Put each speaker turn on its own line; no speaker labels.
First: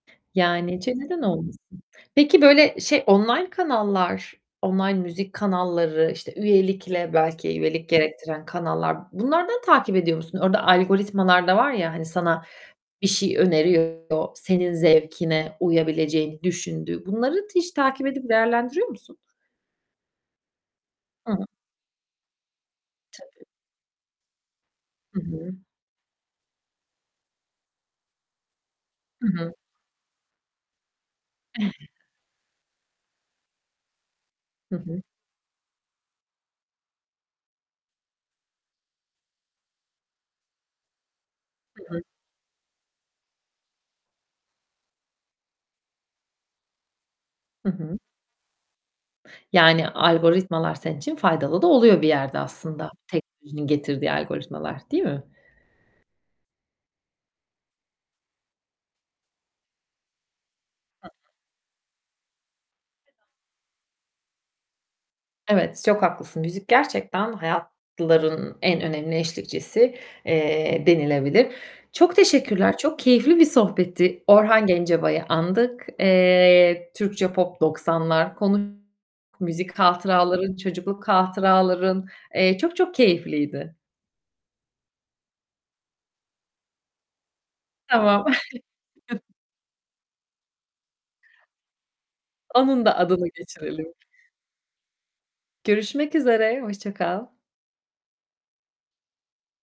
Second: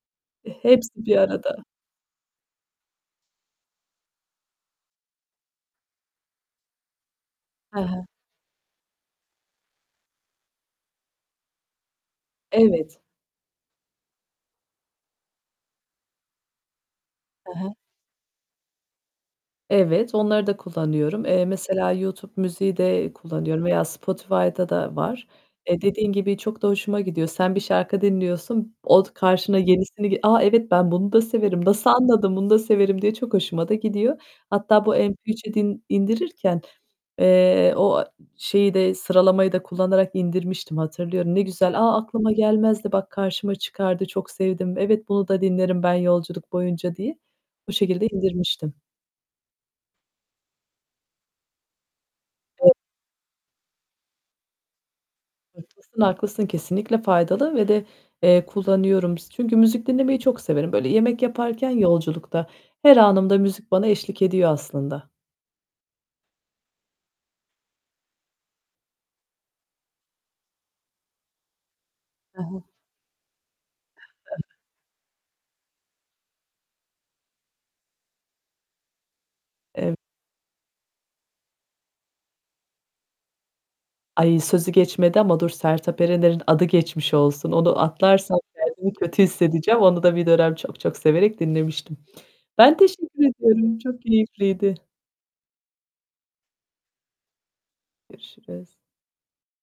E,
Yani çe
hepsi bir
neden
arada.
olmasın. Peki, böyle, şey, online kanallar, online müzik kanalları, işte, üyelikle belki
Hı
üyelik
hı.
gerektiren kanallar bunlardan takip ediyor musun? Orada algoritmalar da var ya, hani, sana
Evet.
bir şey öneriyor, senin zevkine uyabileceğini düşündüğü. Bunları
Hı
hiç
hı.
takip edip değerlendiriyor musun?
Evet, onları da kullanıyorum.
Hı hı.
Eee, mesela YouTube müziği de
Tabii.
kullanıyorum veya Spotify'da da
Hı
var.
hı.
Eee, dediğin gibi çok da hoşuma gidiyor. Sen bir şarkı dinliyorsun. O
Hı hı.
karşına yenisini ge "A! Evet ben bunu da severim. Nasıl anladın? Bunu da severim." diye çok hoşuma da gidiyor.
Hı
Hatta bu
hı.
MP3'e din indirirken, eee, o şeyi de sıralamayı da kullanarak indirmiştim, hatırlıyorum. "Ne güzel.
Hı
A!
hı.
Aklıma gelmezdi bak, karşıma çıkardı çok sevdim. Evet, bunu da dinlerim ben yolculuk boyunca." diye.
Hı
Bu
hı.
şekilde indirmiştim.
Yani algoritmalar senin için faydalı da oluyor bir yerde
[unintelligible]
aslında. Teknolojinin getirdiği algoritmalar, değil mi?
Haklısın, haklısın, kesinlikle faydalı ve de, eee, kullanıyorum. S çünkü müzik dinlemeyi çok severim. Böyle
Hı hı.
yemek yaparken, yolculukta, her anımda müzik bana eşlik ediyor aslında.
Evet, çok haklısın. Müzik gerçekten hayatların en önemli eşlikçisi, eee, denilebilir. Çok
Hı hı.
teşekkürler. Çok keyifli bir sohbetti;
[unintelligible]
Orhan Gencabay'ı andık. Eee, Türkçe Pop 90'lar konuş müzik
Ev
hatıraların, çocukluk hatıraların. Eee, çok çok keyifliydi.
Ayy, sözü geçmedi ama dur. Sertap Erener'in adı geçmiş olsun. Onu
Tamam.
atlarsam kendimi kötü hissedeceğim. Onu da bir dönem çok çok severek dinlemiştim. Ben
Onun da
teşekkür
adını
ediyorum.
geçirelim.
Çok keyifliydi.
Görüşmek üzere, hoşça kal.
Görüşürüz.